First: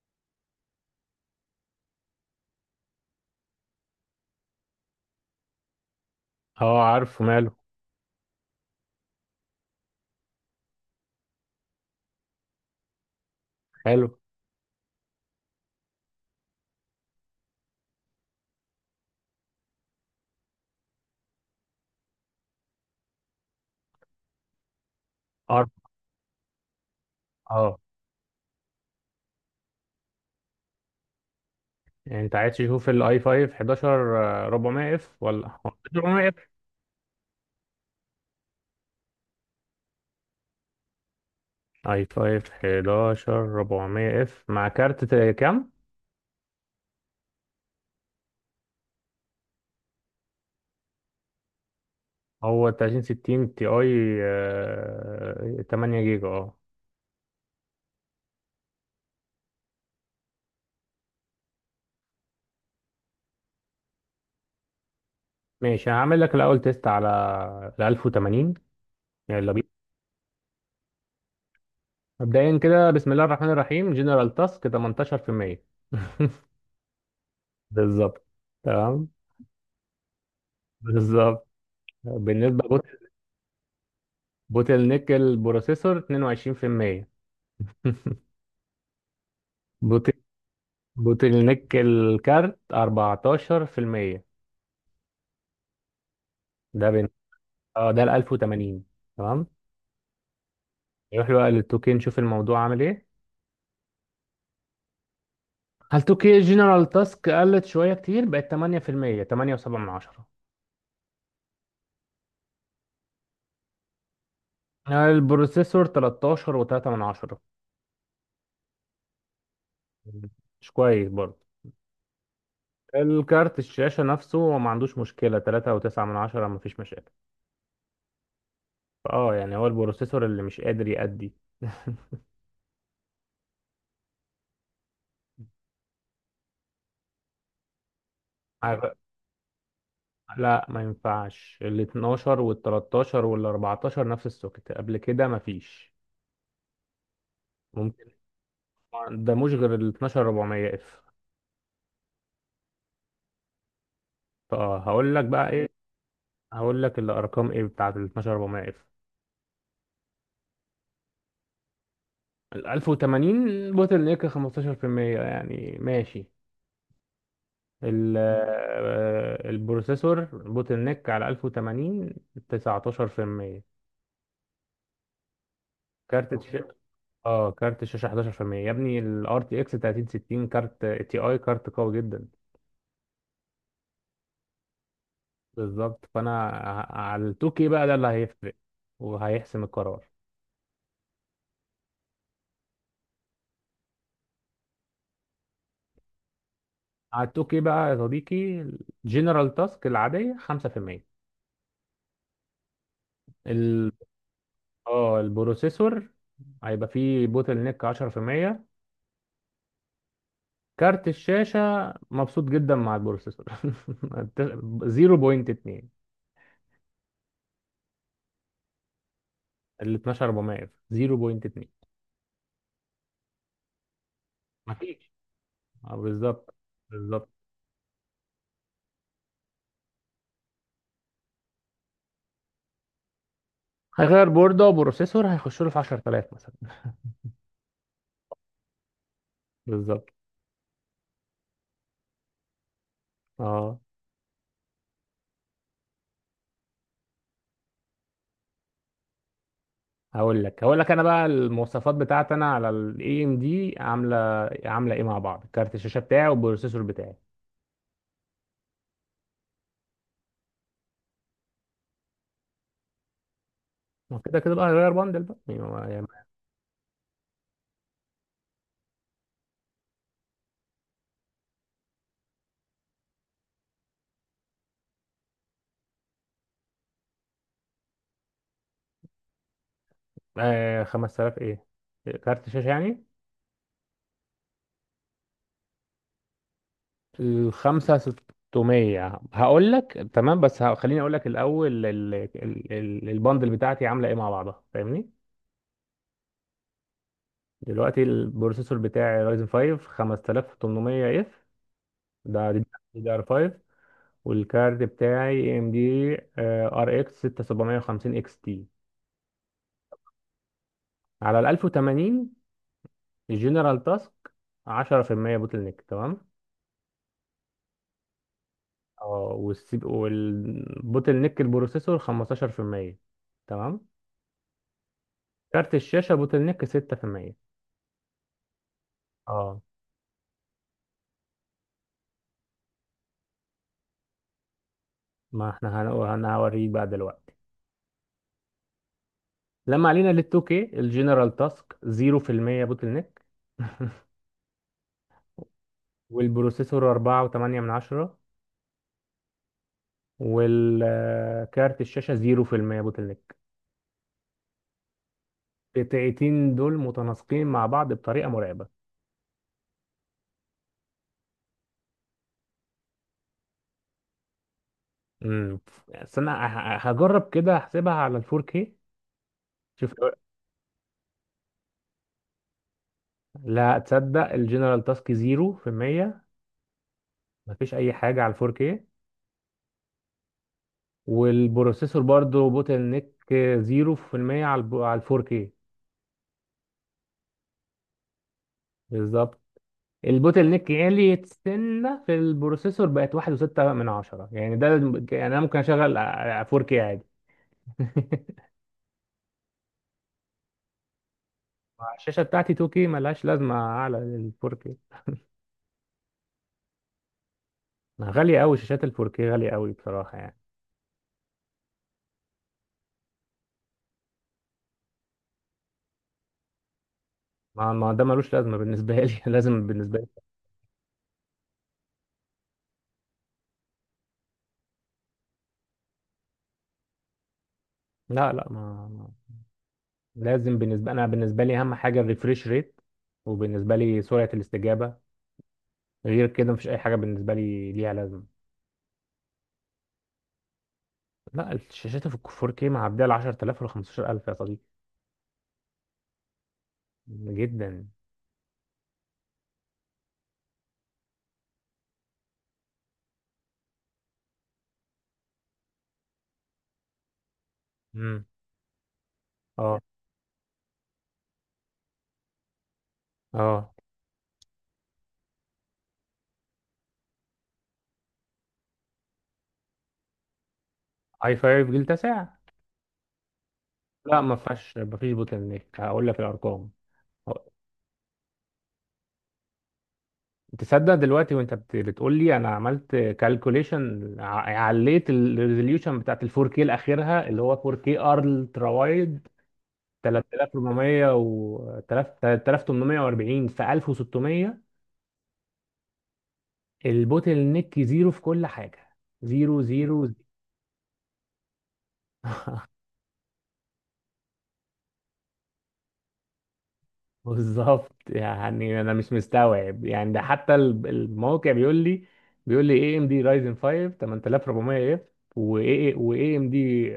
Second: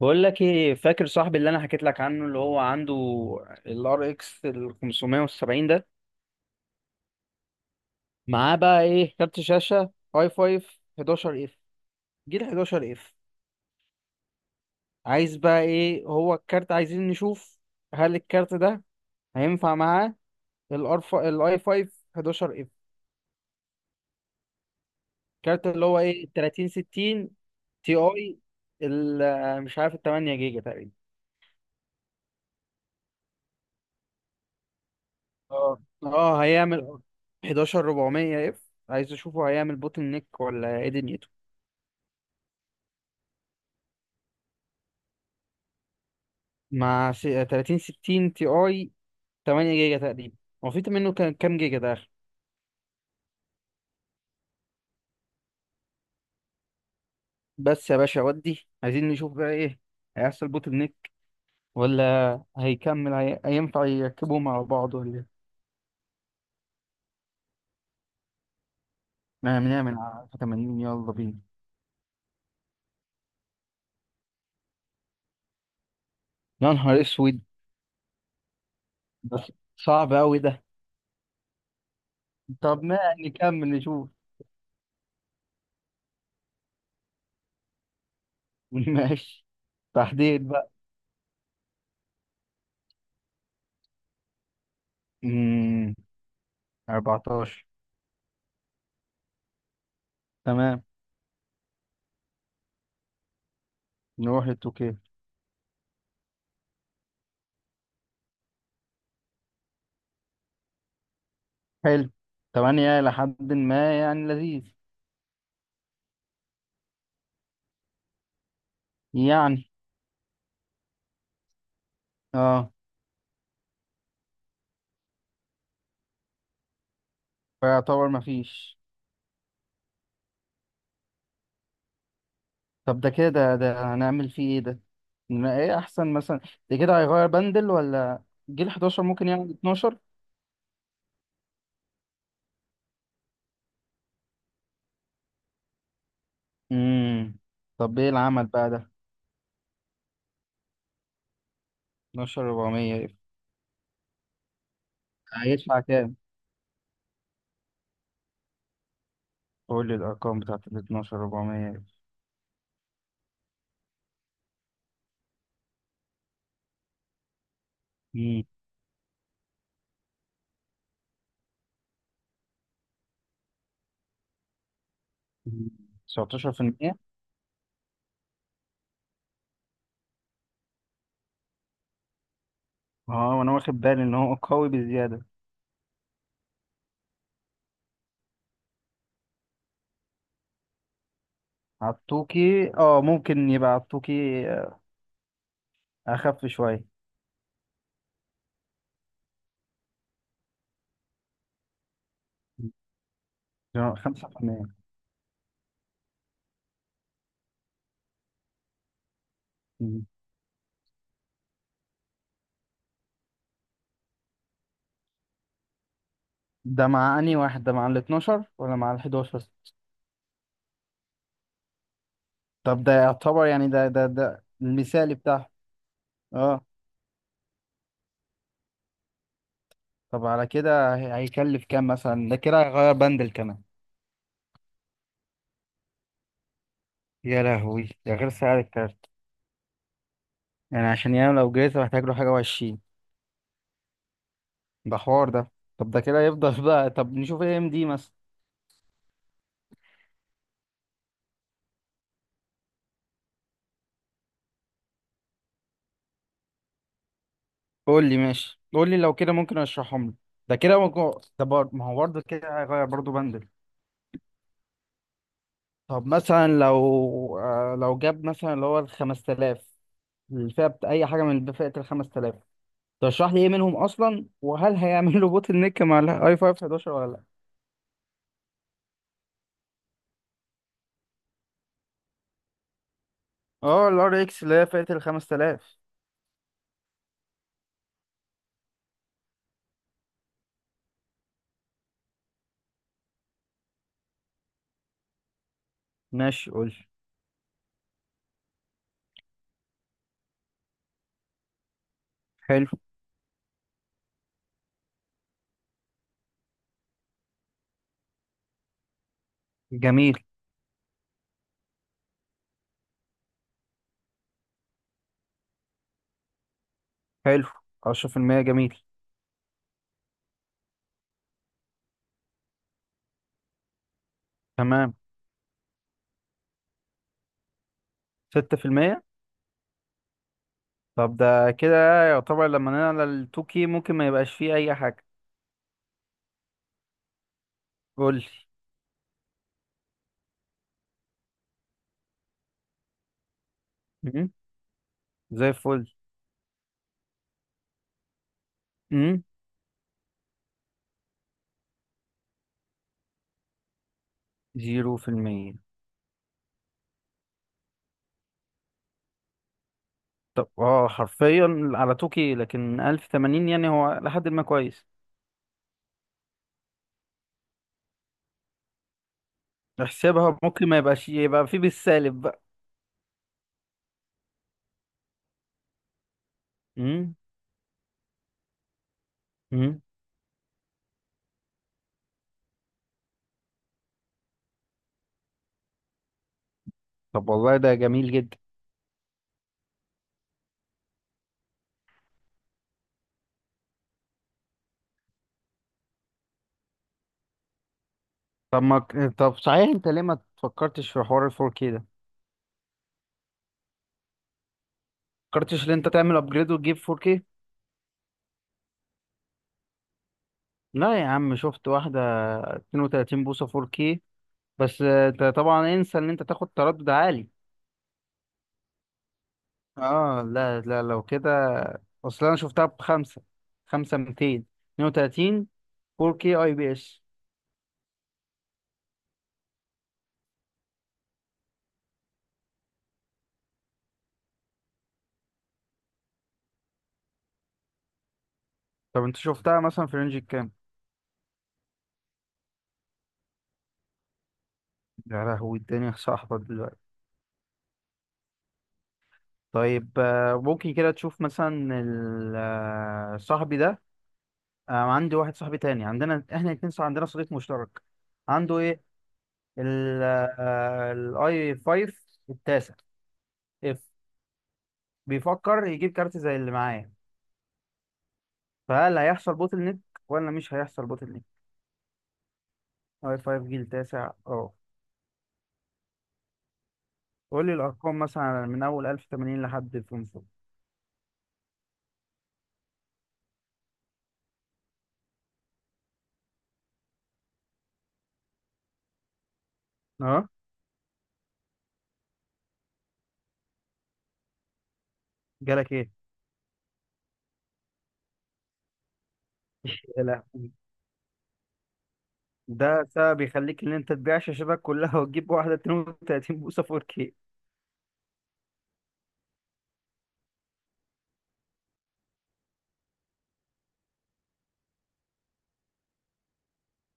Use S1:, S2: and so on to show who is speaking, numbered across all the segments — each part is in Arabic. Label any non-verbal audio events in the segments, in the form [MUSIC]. S1: بقول لك ايه، فاكر صاحبي اللي انا حكيت لك عنه اللي هو عنده الار اكس ال 570 ده؟
S2: اه، عارفه ماله.
S1: معاه بقى ايه؟ كارت شاشه اي 5 11 اف، جيل 11 اف.
S2: حلو.
S1: عايز بقى ايه؟ هو الكارت عايزين نشوف هل الكارت ده هينفع معاه الار الاي 5 11 اف. الكارت
S2: عارف.
S1: اللي هو ايه، 30 60
S2: اه.
S1: تي اي مش عارف، ال 8 جيجا تقريبا.
S2: يعني انت عايز تشوف الاي 5 11؟ 400 اف ولا
S1: اه
S2: 400 اف.
S1: اه، هيعمل 11 400 اف؟ عايز اشوفه، هيعمل بوتل نيك ولا ايه دنيته؟
S2: اي 5 11 400 اف مع كارت كام؟
S1: مع 30 60 تي اي، 8 جيجا تقريبا. هو في منه كام جيجا ده آخر؟
S2: هو 3060 تي اي 8 جيجا. اه،
S1: بس يا باشا ودي عايزين نشوف بقى ايه، هيحصل بوتل نيك ولا هيكمل هينفع يركبوهم على بعض ولا ايه؟
S2: ماشي. هعمل لك الاول تيست على ال 1080. يلا
S1: ما
S2: بينا.
S1: بنعمل على 80، يلا بينا.
S2: مبدئيا كده، بسم الله الرحمن الرحيم. جنرال تاسك 18%.
S1: يا نهار اسود.
S2: [LAUGHS] بالظبط. تمام.
S1: بس صعب قوي ده.
S2: بالظبط. بالنسبه
S1: طب ما نكمل نشوف.
S2: بوتل نيك البروسيسور 22%. [LAUGHS]
S1: [LAUGHS] ماشي.
S2: بوتل
S1: تحديد بقى.
S2: بوتل نيك الكارت 14%.
S1: امم
S2: ده بين.
S1: 14.
S2: اه، ده ال 1080. تمام.
S1: تمام.
S2: نروح بقى لل 2K نشوف الموضوع عامل ايه.
S1: نروح للتوكيل.
S2: هل 2K جنرال تاسك قلت شوية كتير، بقت 8%، 8.7 من عشرة.
S1: حلو. 8، لحد ما يعني لذيذ.
S2: البروسيسور 13 و3 من عشرة،
S1: يعني.
S2: مش كويس برضه.
S1: اه.
S2: الكارت الشاشة نفسه هو ما عندوش مشكلة، 3 و9 من عشرة، ما فيش مشاكل.
S1: فيعتبر مفيش.
S2: اه، يعني هو البروسيسور اللي مش قادر يأدي.
S1: طب ده كده ده هنعمل فيه ايه ده؟ ما ايه احسن مثلا؟ ده كده هيغير بندل، ولا جيل 11
S2: [LAUGHS]
S1: ممكن يعمل 12؟
S2: لا، ما ينفعش. ال 12 وال 13 وال 14 نفس السوكت، قبل كده ما فيش
S1: امم طب ايه
S2: ممكن.
S1: العمل بقى ده؟
S2: ده مش غير ال 12 400 اف.
S1: 12 400.
S2: فهقول لك بقى ايه،
S1: هيدفع كام؟
S2: هقول لك الارقام ايه بتاعت ال 12 400 اف.
S1: قول لي الارقام بتاعت ال 12 400.
S2: ال 1080 بوتل نيك 15%، يعني ماشي. ال
S1: امم
S2: البروسيسور بوتل نيك على 1080 19%. كارت الش...
S1: 19%؟
S2: اه، كارت الشاشة 11%. يا ابني ال RTX 3060 كارت تي اي كارت قوي جدا.
S1: اه، وانا واخد بالي ان هو قوي بزياده.
S2: بالظبط. فانا على التوكي بقى ده اللي هيفرق وهيحسم القرار.
S1: عطوكي، اه ممكن يبقى عطوكي آه، اخف شويه.
S2: على التوكي بقى يا صديقي، الجنرال تاسك العادية 5%. ال...
S1: خمسة في المية.
S2: اه، البروسيسور هيبقى فيه بوتل نيك 10%. كارت الشاشة مبسوط جدا مع البروسيسور. [LAUGHS] 0.2.
S1: ده مع أنهي واحد، ده مع ال 12 ولا مع ال 11؟
S2: ال 12400 0.2.
S1: طب ده يعتبر يعني ده
S2: مفيش.
S1: المثالي بتاعه.
S2: اه، بالظبط.
S1: اه.
S2: بالظبط.
S1: طب على كده هيكلف كام مثلا؟ ده كده هيغير بندل كمان.
S2: هيغير بوردة وبروسيسور، هيخش له في 10,000 مثلا.
S1: يا لهوي، ده غير سعر الكارت.
S2: [LAUGHS] بالظبط.
S1: يعني عشان ينام لو جايزة محتاج له حاجة وعشرين.
S2: اه،
S1: ده حوار ده. طب ده كده يفضل [LAUGHS] بقى. طب نشوف ايه ام دي مثلا؟
S2: هقول لك انا بقى المواصفات بتاعتي، انا على الاي ام دي عامله ايه مع بعض، كارت الشاشه بتاعي والبروسيسور بتاعي.
S1: قول لي ماشي، قول لي لو كده ممكن اشرحهم لي. ده كده ممكن؟ ما هو برضه كده هيغير برضه بندل.
S2: ما كده كده بقى هغير بندل بقى يعني
S1: طب مثلا، لو لو جاب مثلا اللي هو ال 5000، أي حاجة من فئة ال 5000، ترشح لي ايه منهم اصلا، وهل هيعمل له بوتل نيك مع الاي 5 11 ولا لا؟
S2: آه، 5000 ايه؟ كارت شاشه يعني.
S1: اه، الار اكس اللي هي فئه ال 5000.
S2: ال 5600 هقول لك تمام، بس خليني اقول لك الاول البندل بتاعتي عامله ايه مع بعضها، فاهمني.
S1: ماشي قول لي.
S2: دلوقتي البروسيسور بتاعي رايزن 5 5800 اف. دي
S1: حلو.
S2: دي ار 5. والكارد بتاعي ام دي ار اكس 6750 اكس تي.
S1: جميل.
S2: على ال 1080 الجنرال تاسك 10% بوتل نيك، تمام.
S1: حلو. 10% جميل.
S2: اه، والبوتل نيك البروسيسور 15%، تمام.
S1: تمام.
S2: كارت الشاشة بوتل نيك 6%.
S1: 6%.
S2: اه،
S1: طب ده كده يعتبر لما نعلى ال 2K ممكن ما يبقاش فيه اي حاجه.
S2: ما احنا هنقول، انا هوريك بقى دلوقتي.
S1: قول لي.
S2: لما علينا لل 2K، الجنرال تاسك 0% بوتل نيك. [LAUGHS]
S1: مم. زي الفل.
S2: والبروسيسور 4.8 من عشرة.
S1: امم
S2: والكارت الشاشة 0% بوتل نيك.
S1: 0%.
S2: قطعتين دول متناسقين مع بعض بطريقه مرعبه.
S1: طب اه، حرفيا على 2K، لكن 1080 يعني هو لحد ما كويس.
S2: امم بس انا هجرب كده احسبها على ال 4K. شوف.
S1: احسبها، ممكن ما يبقاش يبقى فيه بالسالب بقى.
S2: لا تصدق، الجنرال تاسك 0%، مفيش اي حاجه على ال 4K.
S1: امم
S2: والبروسيسور برضو بوتل نيك 0% على ال 4K.
S1: طب والله ده جميل جدا.
S2: بالظبط. البوتل نيك عالي سنه في البروسيسور، بقت 1.6 من عشرة، يعني يعني انا ممكن اشغل 4K عادي. [LAUGHS]
S1: طب ما ك- طب صحيح، انت ليه ما تفكرتش في حوار ال 4K ده؟ ما
S2: الشاشه بتاعتي 2K، ملهاش لازمه اعلى لل 4K.
S1: فكرتش ان انت تعمل ابجريد وتجيب 4K؟
S2: غالية أوي شاشات الفوركي، غالية أوي بصراحة يعني.
S1: لا يا عم، شفت واحدة 32 بوصة 4K. بس انت طبعا انسى ان انت تاخد تردد عالي.
S2: ما ده ملوش لازمة بالنسبة لي. [LAUGHS] لازم بالنسبة لي.
S1: اه. لا لا، لو كده. اصل انا شفتها بخمسة. خمسة 200. 32. 4K اي بي اس.
S2: لا لا، لازم بالنسبة أنا، بالنسبة لي أهم حاجة الريفريش ريت، وبالنسبة لي سرعة الاستجابة. غير كده مفيش أي حاجة بالنسبة لي ليها لازمة.
S1: طب انت شفتها مثلا في رينج الكام؟
S2: لا، الشاشات في 4K معدية ال 10,000 ولا 15,000 يا صديقي،
S1: يا لهوي، الدنيا صاحبة دلوقتي.
S2: جدا.
S1: طيب ممكن كده تشوف مثلا صاحبي ده. عندي واحد صاحبي تاني، عندنا احنا الاتنين عندنا صديق مشترك.
S2: امم.
S1: عنده ايه؟
S2: اه،
S1: الاي 5 التاسع
S2: اه.
S1: اف. بيفكر يجيب كارت زي اللي معايا، فهل هيحصل بوتل نيك ولا مش هيحصل بوتل
S2: اي
S1: نيك؟
S2: 5 جيل تاسع؟
S1: اي 5 جيل تاسع،
S2: لا، ما
S1: اه.
S2: فيهاش، ما فيش بوتل نيك. هقول لك الأرقام.
S1: قول لي الارقام مثلا من اول 1080 لحد 500.
S2: تصدق دلوقتي وانت بتقول لي، انا عملت كالكوليشن، عليت الريزوليوشن بتاعت ال 4K الاخيرها اللي هو 4K الترا وايد،
S1: اه.
S2: 3400 و 3840 في 1600.
S1: جالك ايه؟
S2: البوتل نيك زيرو في كل حاجه، زيرو
S1: يا
S2: زيرو.
S1: لهوي. ده سبب يخليك ان انت تبيع شاشتك كلها وتجيب واحده 32 بوصه 4K.
S2: بالظبط. يعني انا مش مستوعب، يعني ده حتى الموقع بيقول لي، اي ام دي رايزن 5 8400 اف واي ام دي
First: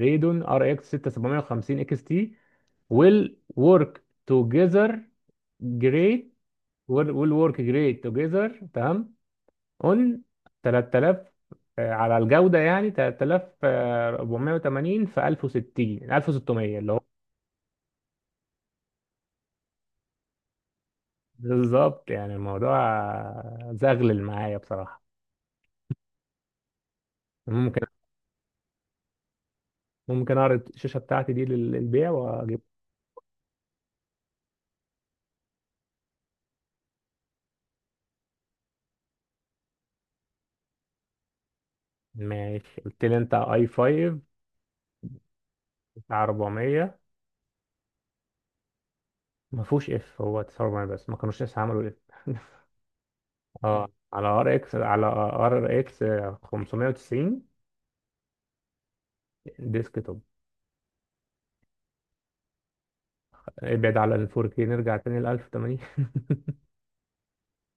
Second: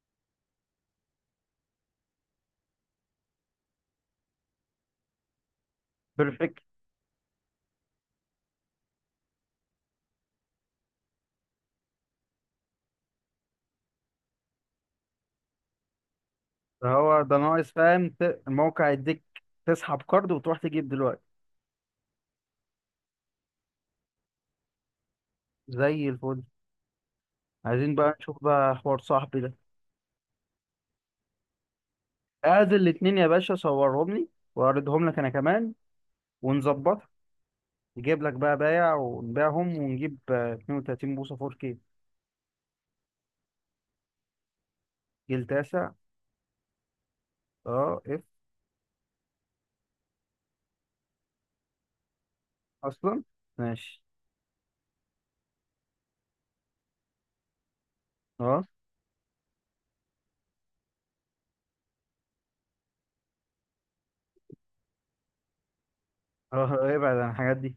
S2: ريدون ار اكس 6750 اكس تي، ويل ورك توجذر جريت. ويل ورك جريت توجذر، تمام. اون 3000. على الجودة يعني 3480 في 1060 1600 اللي هو.
S1: فهو ده ناقص فاهم. الموقع يديك تسحب كارد وتروح تجيب دلوقتي.
S2: بالظبط، يعني الموضوع زغلل معايا بصراحة.
S1: زي الفل.
S2: ممكن
S1: عايزين بقى نشوف بقى حوار صاحبي ده.
S2: ممكن اعرض الشاشة بتاعتي دي للبيع واجيب.
S1: ادي الاتنين يا باشا، صورهم لي واعرضهم لك انا كمان، ونظبطها. نجيب لك بقى بايع ونبيعهم، ونجيب 32 بوصة 4K.
S2: ماشي قلت لي انت اي 5
S1: جيل تاسع،
S2: بتاع 400.
S1: اه. اف.
S2: ما فيهوش اف، هو 49 بس، ما كانوش لسه عملوا اف.
S1: اصلا.
S2: [LAUGHS] اه،
S1: ماشي.
S2: على ار اكس 590
S1: اه
S2: ديسك توب. ابعد على ال 4K، نرجع تاني ل 1080
S1: اه، اه، ابعد عن الحاجات دي.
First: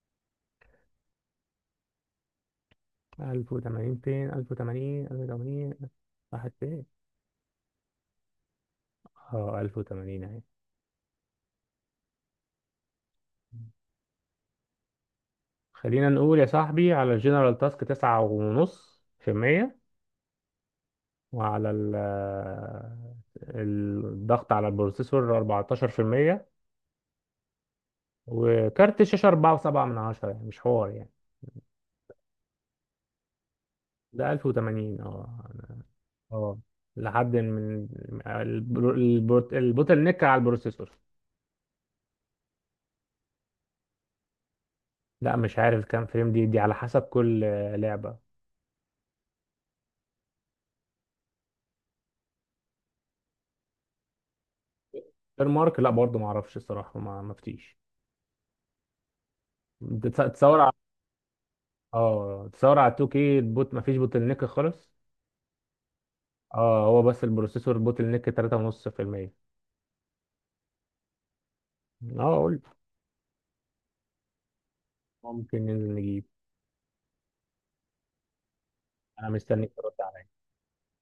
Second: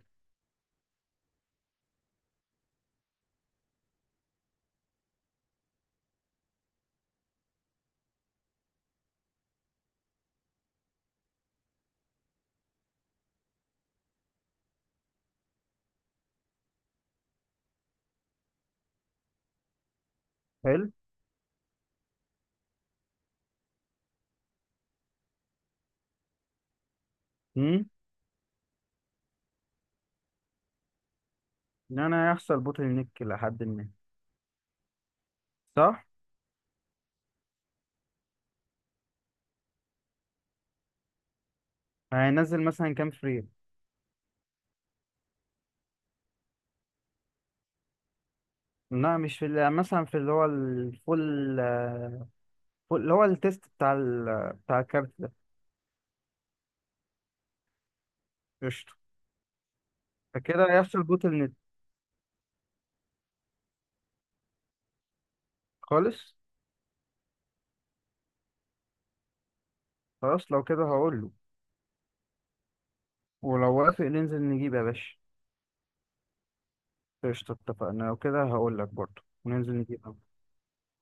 S2: 1080 [LAUGHS] فين 1080 راحت فين؟ اه، 1080 اهي. خلينا نقول يا صاحبي، على الجنرال تاسك 9.5%.
S1: حلو.
S2: وعلى ال- الضغط على البروسيسور 14%.
S1: امم
S2: وكارت الشاشة أربعة وسبعة من عشرة، يعني مش حوار يعني.
S1: ان انا هيحصل بوتل نيك لحد ما.
S2: ده 1080، اه.
S1: صح.
S2: اه، لحد من البوتل نيك على البروسيسور.
S1: هينزل مثلا كام فريم؟
S2: لا مش عارف كام فريم، دي على حسب كل لعبة.
S1: لا، مش في يعني مثلا في اللي هو الفول، اللي هو التيست بتاع بتاع الكارت ده.
S2: غير مارك، لا برضه ما اعرفش الصراحة، ما مفتيش.
S1: قشطة.
S2: تصور على،
S1: فكده هيحصل بوتل نت.
S2: اه، تصور على 2K ما فيش بوتل نيك خالص.
S1: خالص.
S2: اه، هو بس البروسيسور بوتل نيك 3.5%.
S1: خلاص لو كده هقول له.
S2: اه قلت.
S1: ولو وافق ننزل نجيب يا باشا.
S2: ممكن ننزل نجيب.
S1: قشطة، اتفقنا. لو كده هقول لك برضه
S2: انا مستنيك
S1: وننزل
S2: ترد
S1: نجيب.
S2: عليا.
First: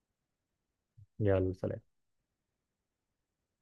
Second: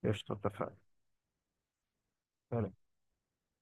S1: قشطة، اتفقنا.
S2: يلا، سلام.